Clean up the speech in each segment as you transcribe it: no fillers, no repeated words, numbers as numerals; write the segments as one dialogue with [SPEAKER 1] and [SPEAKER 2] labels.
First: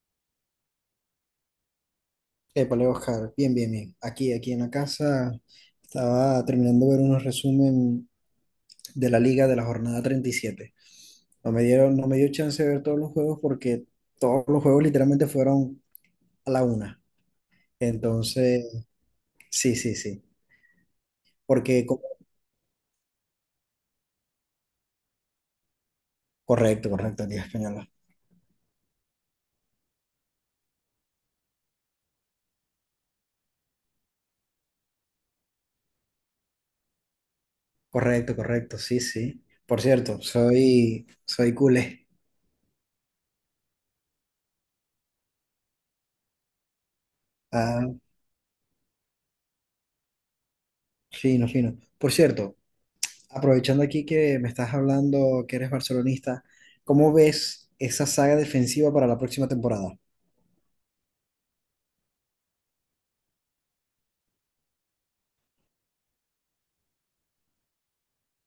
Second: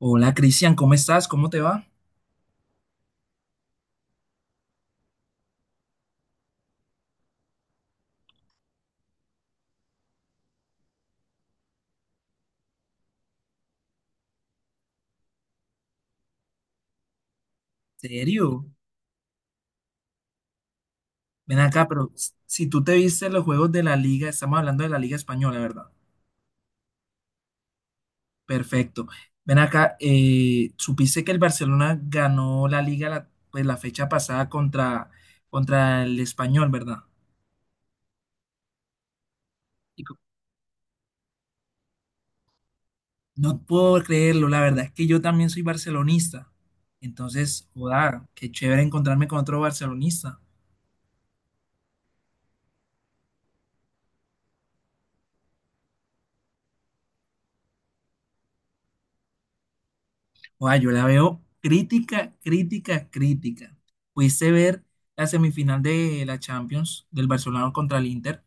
[SPEAKER 1] Hola Cristian, ¿cómo estás? ¿Cómo te va?
[SPEAKER 2] Épale, Oscar, bien, bien, bien. Aquí en la casa estaba terminando de ver unos resumen de la liga de la jornada 37. No me dio chance de ver todos los juegos porque todos los juegos literalmente fueron a la 1.
[SPEAKER 1] ¿Serio?
[SPEAKER 2] Entonces, sí, sí, sí.
[SPEAKER 1] Ven
[SPEAKER 2] Porque,
[SPEAKER 1] acá,
[SPEAKER 2] co-
[SPEAKER 1] pero si tú te viste los juegos de la liga, estamos hablando de la liga española, ¿verdad?
[SPEAKER 2] Correcto, correcto, Liga Española.
[SPEAKER 1] Perfecto. Ven acá, ¿supiste que el Barcelona ganó la liga la fecha pasada contra el Español, ¿verdad?
[SPEAKER 2] Correcto, correcto, sí, sí. Por
[SPEAKER 1] Y co-
[SPEAKER 2] cierto, soy culé.
[SPEAKER 1] No puedo creerlo, la verdad es que yo también soy barcelonista. Entonces,
[SPEAKER 2] Ah,
[SPEAKER 1] joder, qué chévere encontrarme con otro barcelonista.
[SPEAKER 2] fino, fino. Por cierto, aprovechando aquí que me estás hablando que eres barcelonista, ¿cómo ves esa saga defensiva para la próxima temporada?
[SPEAKER 1] Guau, yo la veo crítica, crítica, crítica. Pudiste ver la semifinal de la Champions del Barcelona contra el Inter.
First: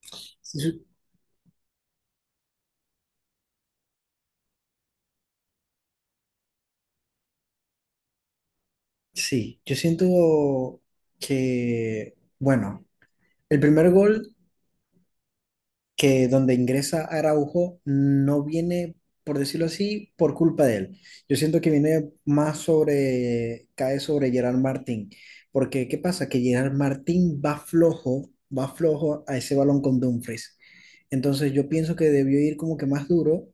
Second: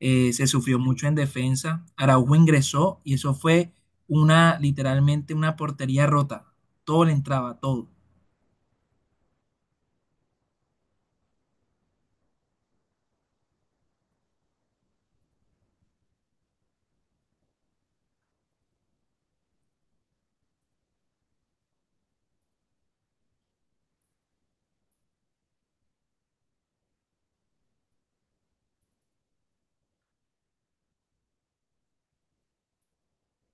[SPEAKER 1] Se sufrió
[SPEAKER 2] Sí,
[SPEAKER 1] mucho en defensa. Araujo ingresó y eso fue una, literalmente una portería rota. Todo le entraba, todo.
[SPEAKER 2] sí, yo siento que, bueno, el primer gol que donde ingresa Araujo no viene, por decirlo así, por culpa de él. Yo siento que viene más sobre, cae sobre Gerard Martín, porque ¿qué pasa? Que Gerard Martín va flojo a ese balón con Dumfries. Entonces yo pienso que debió ir como que más duro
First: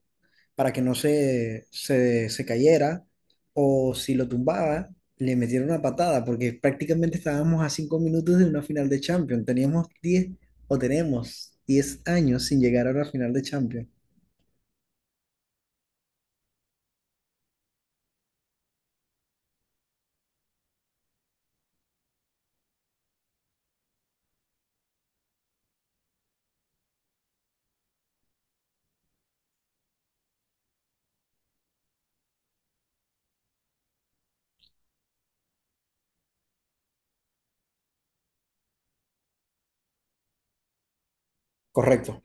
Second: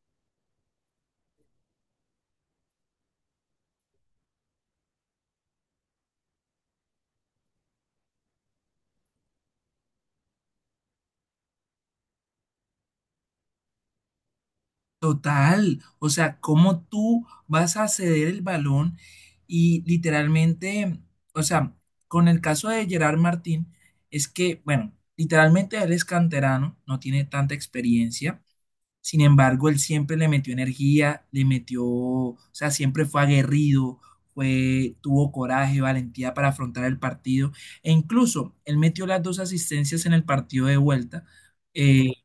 [SPEAKER 2] para que no se cayera, o si lo tumbaba, le metieron una patada, porque prácticamente estábamos a 5 minutos de una final de Champions. Teníamos 10 o tenemos 10 años sin llegar a una final de Champions.
[SPEAKER 1] Total. O sea, ¿cómo tú vas a ceder el balón y literalmente, o sea, con el caso de Gerard Martín, es que, bueno, literalmente él es canterano, no tiene tanta experiencia. Sin embargo, él siempre le metió energía, le metió, o sea, siempre fue aguerrido, fue, tuvo coraje, valentía para afrontar el partido. E incluso él metió las dos asistencias en el partido de vuelta. eh,
[SPEAKER 2] Correcto.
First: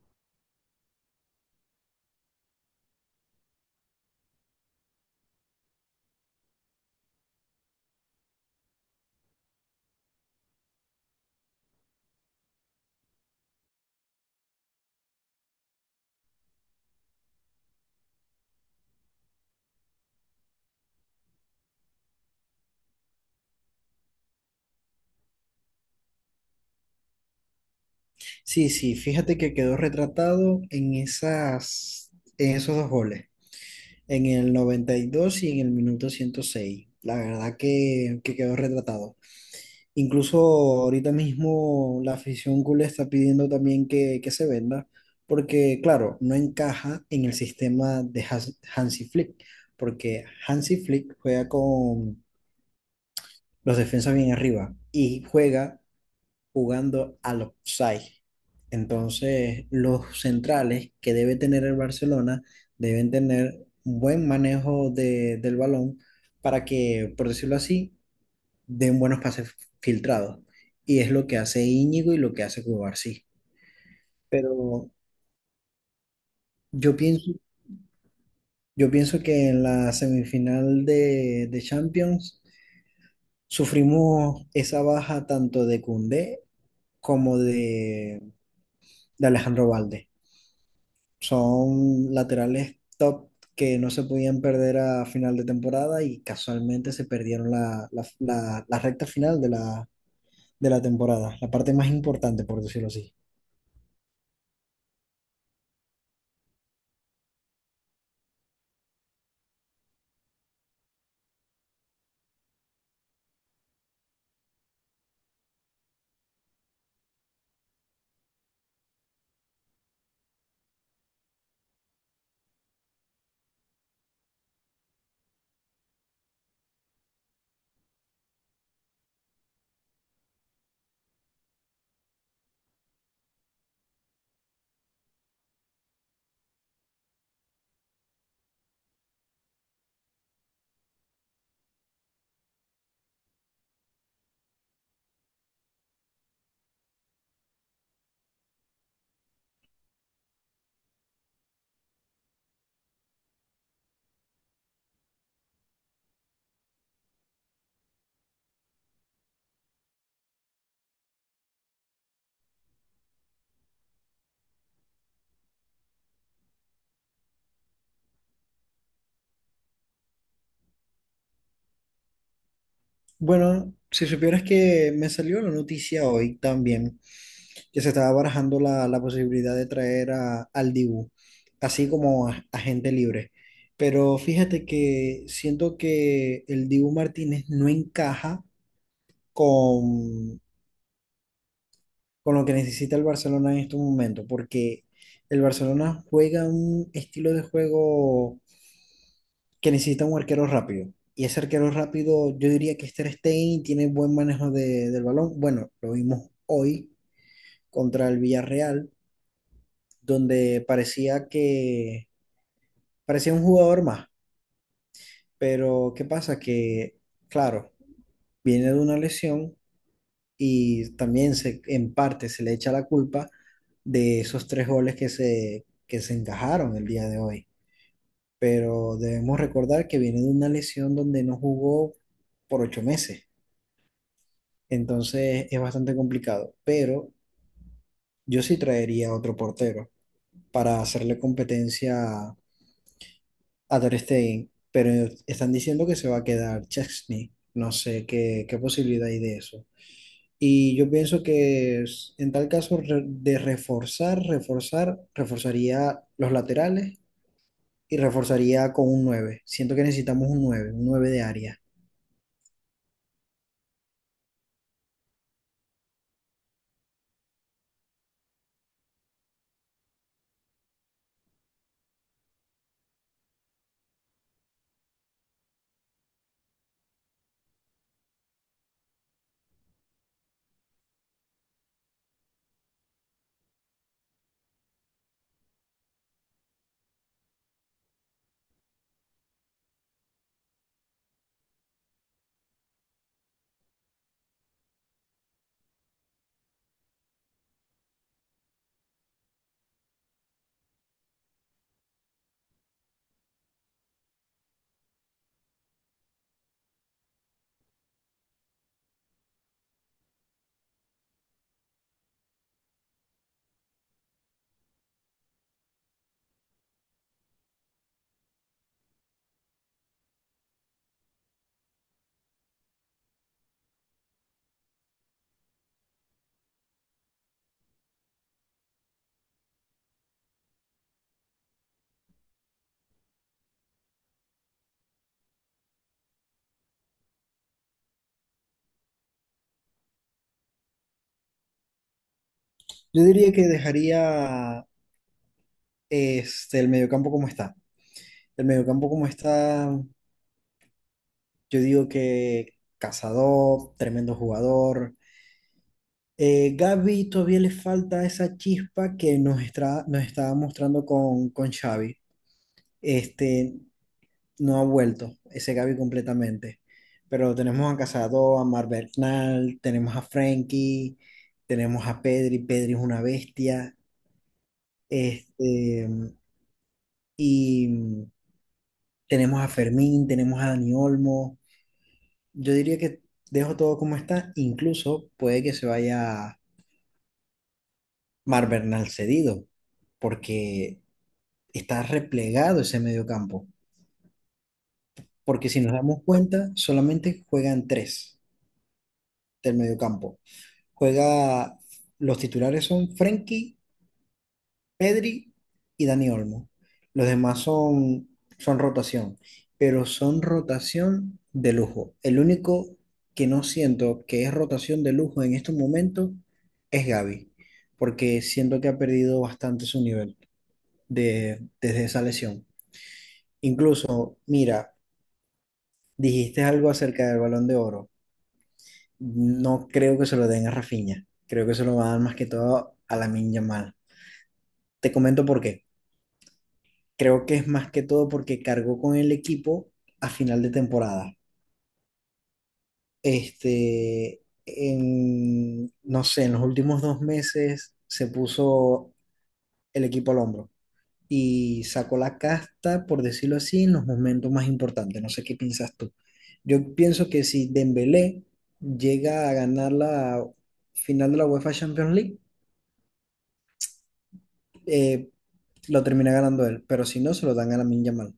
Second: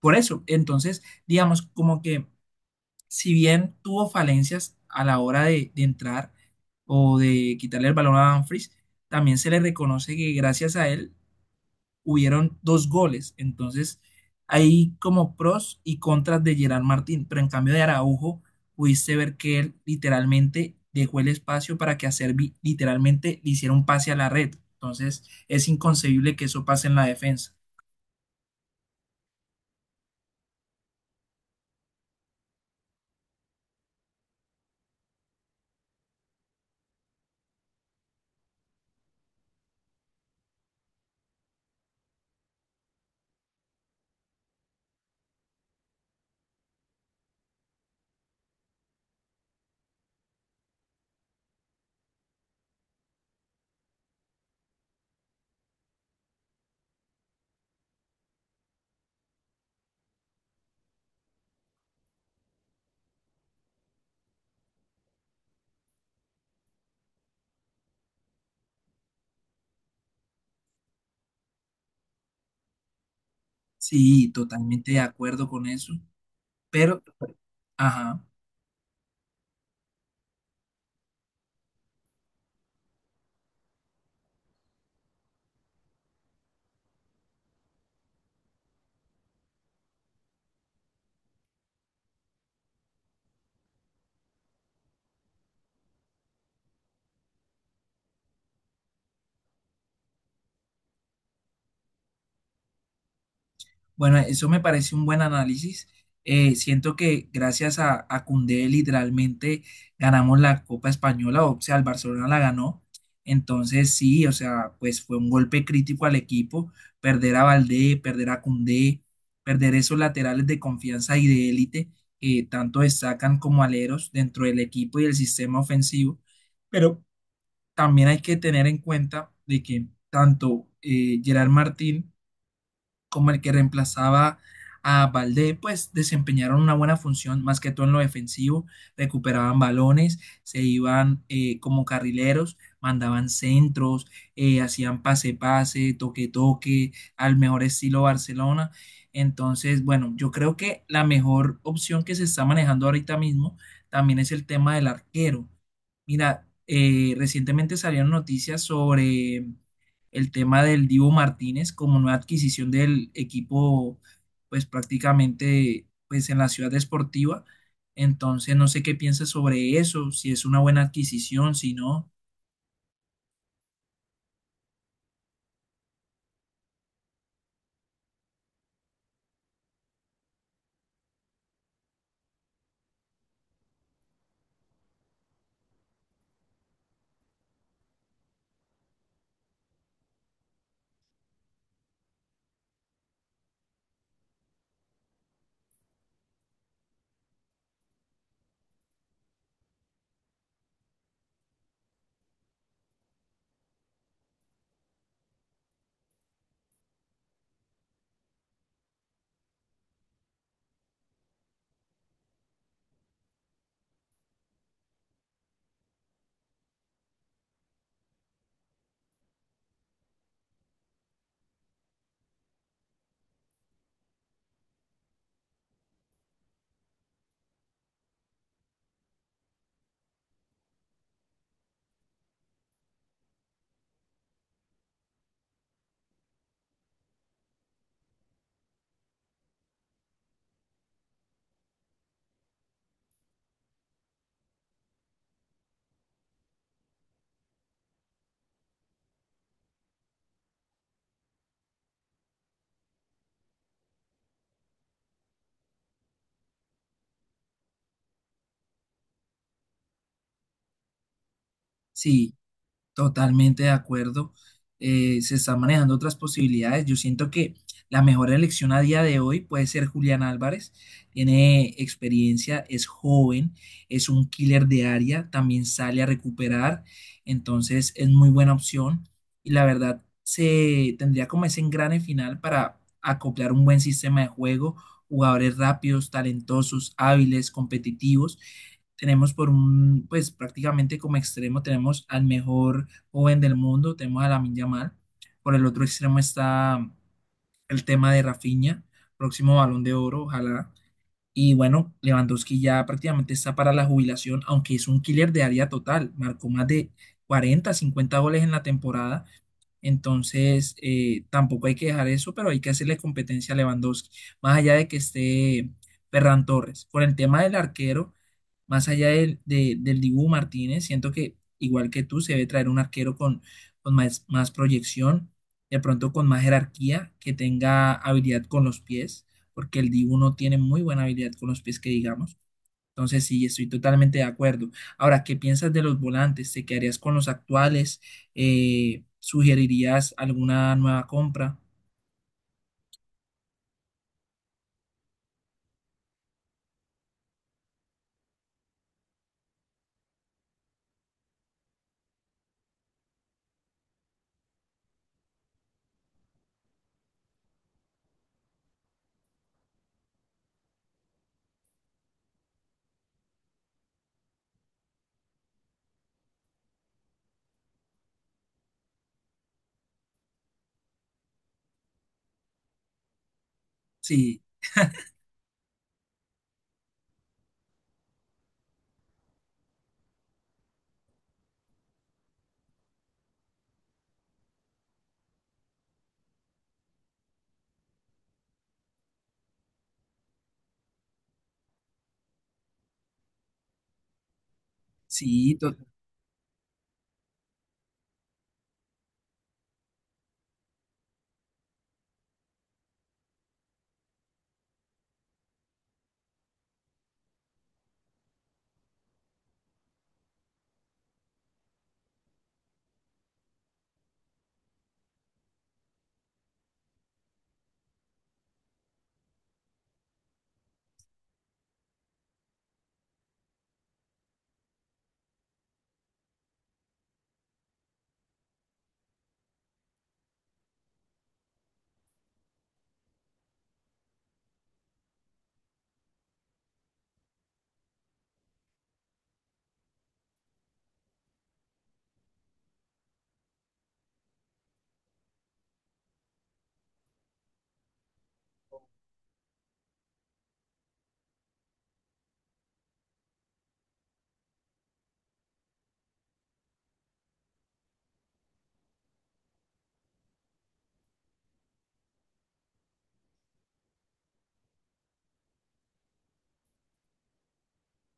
[SPEAKER 1] por eso, entonces, digamos, como que si bien tuvo falencias a la hora de entrar o de quitarle el balón a Dumfries, también se le reconoce que gracias a él hubieron dos goles. Entonces, hay como pros y contras de Gerard Martín, pero en cambio de Araujo, pudiste ver que él literalmente dejó el espacio para que a Servi literalmente le hiciera un pase a la red. Entonces, es inconcebible que eso pase en la defensa.
[SPEAKER 2] Sí, sí, fíjate que quedó retratado en esas, en esos dos goles, en el 92 y en el minuto 106. La verdad que quedó retratado. Incluso ahorita mismo la afición culé está pidiendo también que se venda, porque claro, no encaja en el sistema de Hansi Flick, porque Hansi Flick juega con los defensas bien arriba y juega jugando al offside. Entonces, los centrales que debe tener el Barcelona deben tener un buen manejo del balón para que, por decirlo así, den buenos pases filtrados. Y es lo que hace Íñigo y lo que hace Cubarsí.
[SPEAKER 1] Sí,
[SPEAKER 2] Pero
[SPEAKER 1] totalmente de acuerdo con eso,
[SPEAKER 2] yo
[SPEAKER 1] pero,
[SPEAKER 2] pienso,
[SPEAKER 1] ajá.
[SPEAKER 2] yo pienso que en la semifinal de Champions sufrimos esa baja tanto de Koundé como de Alejandro Valde. Son laterales top que no se podían perder a final de temporada y casualmente se perdieron la recta final de la temporada, la parte más importante, por decirlo así.
[SPEAKER 1] Bueno, eso me parece un buen análisis. Siento que gracias a Koundé literalmente ganamos la Copa Española, o sea, el Barcelona la ganó. Entonces sí, o sea, pues fue un golpe crítico al equipo, perder a Valdé, perder a Koundé, perder esos laterales de confianza y de élite que tanto destacan como aleros dentro del equipo y del sistema ofensivo. Pero también hay que tener en cuenta de que tanto Gerard Martín como el que reemplazaba a Valdé, pues desempeñaron una buena función, más que todo en lo defensivo, recuperaban balones, se iban como carrileros, mandaban centros, hacían pase-pase, toque-toque, al mejor estilo Barcelona. Entonces, bueno, yo creo que la mejor opción que se está manejando ahorita mismo también es el tema del arquero. Mira, recientemente salieron noticias sobre el tema del Divo Martínez como nueva adquisición del equipo, pues prácticamente pues, en la ciudad deportiva. Entonces, no sé qué piensas sobre eso, si es una buena adquisición, si no,
[SPEAKER 2] Bueno, si supieras que me salió la noticia hoy también, que se estaba barajando la posibilidad de traer al Dibu, así como a gente libre. Pero fíjate que siento que el Dibu Martínez no encaja con, con lo que necesita el Barcelona en estos momentos, porque el Barcelona juega un estilo de juego que necesita un arquero rápido. Y ese arquero rápido, yo diría que es Ter Stegen tiene buen manejo del balón. Bueno, lo vimos hoy contra el Villarreal, donde parecía un jugador más. Pero ¿qué pasa? Que, claro, viene de una lesión y también se, en parte se le echa la culpa de esos 3 goles que se encajaron el día de hoy. Pero debemos recordar que viene de una lesión donde no jugó por 8 meses. Entonces es bastante complicado, pero yo sí traería otro portero para hacerle competencia a Ter Stegen, pero están diciendo que se va a quedar Chesney. No sé qué posibilidad hay de eso. Y yo pienso que es- en tal caso re- de reforzar, reforzar, reforzaría los laterales y reforzaría con un 9. Siento que necesitamos un 9, un 9 de área.
[SPEAKER 1] si. Totalmente de acuerdo. Se están manejando otras posibilidades. Yo siento que la mejor elección a día de hoy puede ser Julián Álvarez. Tiene experiencia, es joven, es un killer de área, también sale a recuperar. Entonces es muy buena opción. Y la verdad, se tendría como ese engrane final para acoplar un buen sistema de juego, jugadores rápidos, talentosos, hábiles, competitivos. Tenemos por un, pues prácticamente como extremo, tenemos al mejor joven del mundo, tenemos a Lamine Yamal. Por el otro extremo está el tema de Rafinha, próximo Balón de Oro, ojalá. Y bueno, Lewandowski ya prácticamente está para la jubilación, aunque es un killer de área total, marcó más de 40, 50 goles en la temporada. Entonces, tampoco hay que dejar eso, pero hay que hacerle competencia a Lewandowski, más allá de que esté Ferran Torres. Por el tema del arquero, más allá del Dibu Martínez, siento que igual que tú, se debe traer un arquero con más, más proyección, de pronto con más jerarquía, que tenga habilidad con los pies, porque el Dibu no tiene muy buena habilidad con los pies, que digamos. Entonces, sí, estoy totalmente de acuerdo. Ahora, ¿qué piensas de los volantes? ¿Te quedarías con los actuales? ¿Sugerirías alguna nueva compra?
[SPEAKER 2] Yo diría que dejaría este, el mediocampo como está. El mediocampo como está, yo digo que Cazador, tremendo jugador. Gavi todavía le falta esa chispa que nos estaba mostrando con Xavi. Este, no ha vuelto ese Gaby completamente. Pero tenemos a Casado, a Mar Bernal, tenemos a Frankie, tenemos a Pedri, Pedri es una bestia,
[SPEAKER 1] Sí,
[SPEAKER 2] este, y tenemos a Fermín, tenemos a Dani Olmo. Yo diría que dejo todo como está, incluso puede que se vaya Mar Bernal cedido, porque está replegado ese mediocampo. Porque
[SPEAKER 1] sí,
[SPEAKER 2] si nos
[SPEAKER 1] to-.
[SPEAKER 2] damos cuenta, solamente juegan 3 del mediocampo. Juega, los titulares son Frenkie, Pedri y Dani Olmo. Los demás son, son rotación, pero son rotación de lujo. El único que no siento que es rotación de lujo en estos momentos es Gavi, porque siento que ha perdido bastante su nivel desde esa lesión. Incluso, mira, dijiste algo acerca del Balón de Oro. No creo que se lo den a Rafinha. Creo que se lo van a dar más que todo a la Yamal. Te comento por qué. Creo que es más que todo porque cargó con el equipo a final de temporada. Este, en, no sé, en los últimos 2 meses se puso el equipo al hombro y sacó la casta, por decirlo así, en los momentos más importantes. No sé qué piensas tú. Yo pienso que si Dembélé llega a ganar la final de la UEFA Champions League, eh, lo termina ganando él, pero si no, se lo dan a la Yamal.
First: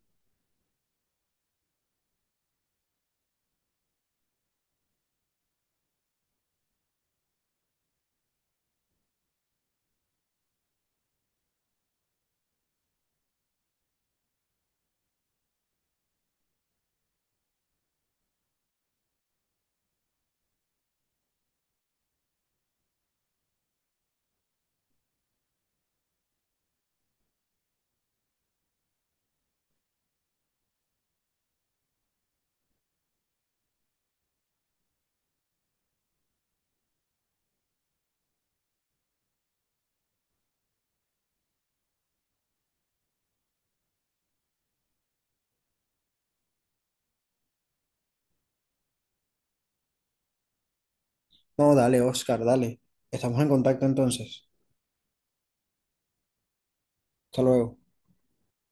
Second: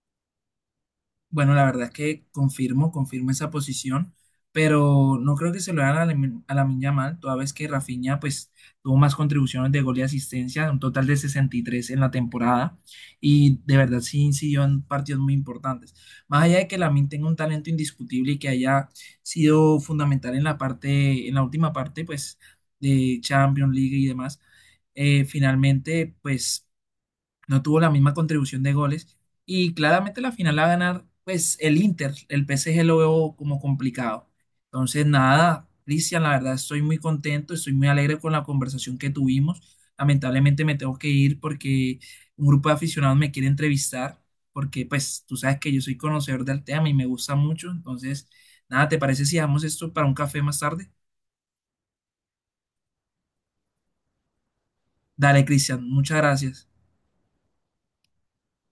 [SPEAKER 1] Bueno, la verdad es que confirmo, confirmo esa posición, pero no creo que se lo hagan a a Lamine Yamal, toda vez que Rafinha pues tuvo más contribuciones de gol y asistencia, un total de 63 en la temporada, y de verdad sí incidió en partidos muy importantes. Más allá de que Lamine tenga un talento indiscutible y que haya sido fundamental en la parte, en la última parte pues de Champions League y demás, finalmente pues no tuvo la misma contribución de goles y claramente la final la va a ganar pues el Inter, el PSG lo veo como complicado. Entonces nada, Cristian, la verdad estoy muy contento, estoy muy alegre con la conversación que tuvimos. Lamentablemente me tengo que ir porque un grupo de aficionados me quiere entrevistar porque pues tú sabes que yo soy conocedor del tema y me gusta mucho. Entonces nada, ¿te parece si dejamos esto para un café más tarde?
[SPEAKER 2] No, dale, Oscar, dale. Estamos en contacto entonces.
[SPEAKER 1] Dale, Cristian, muchas gracias.
[SPEAKER 2] Hasta luego.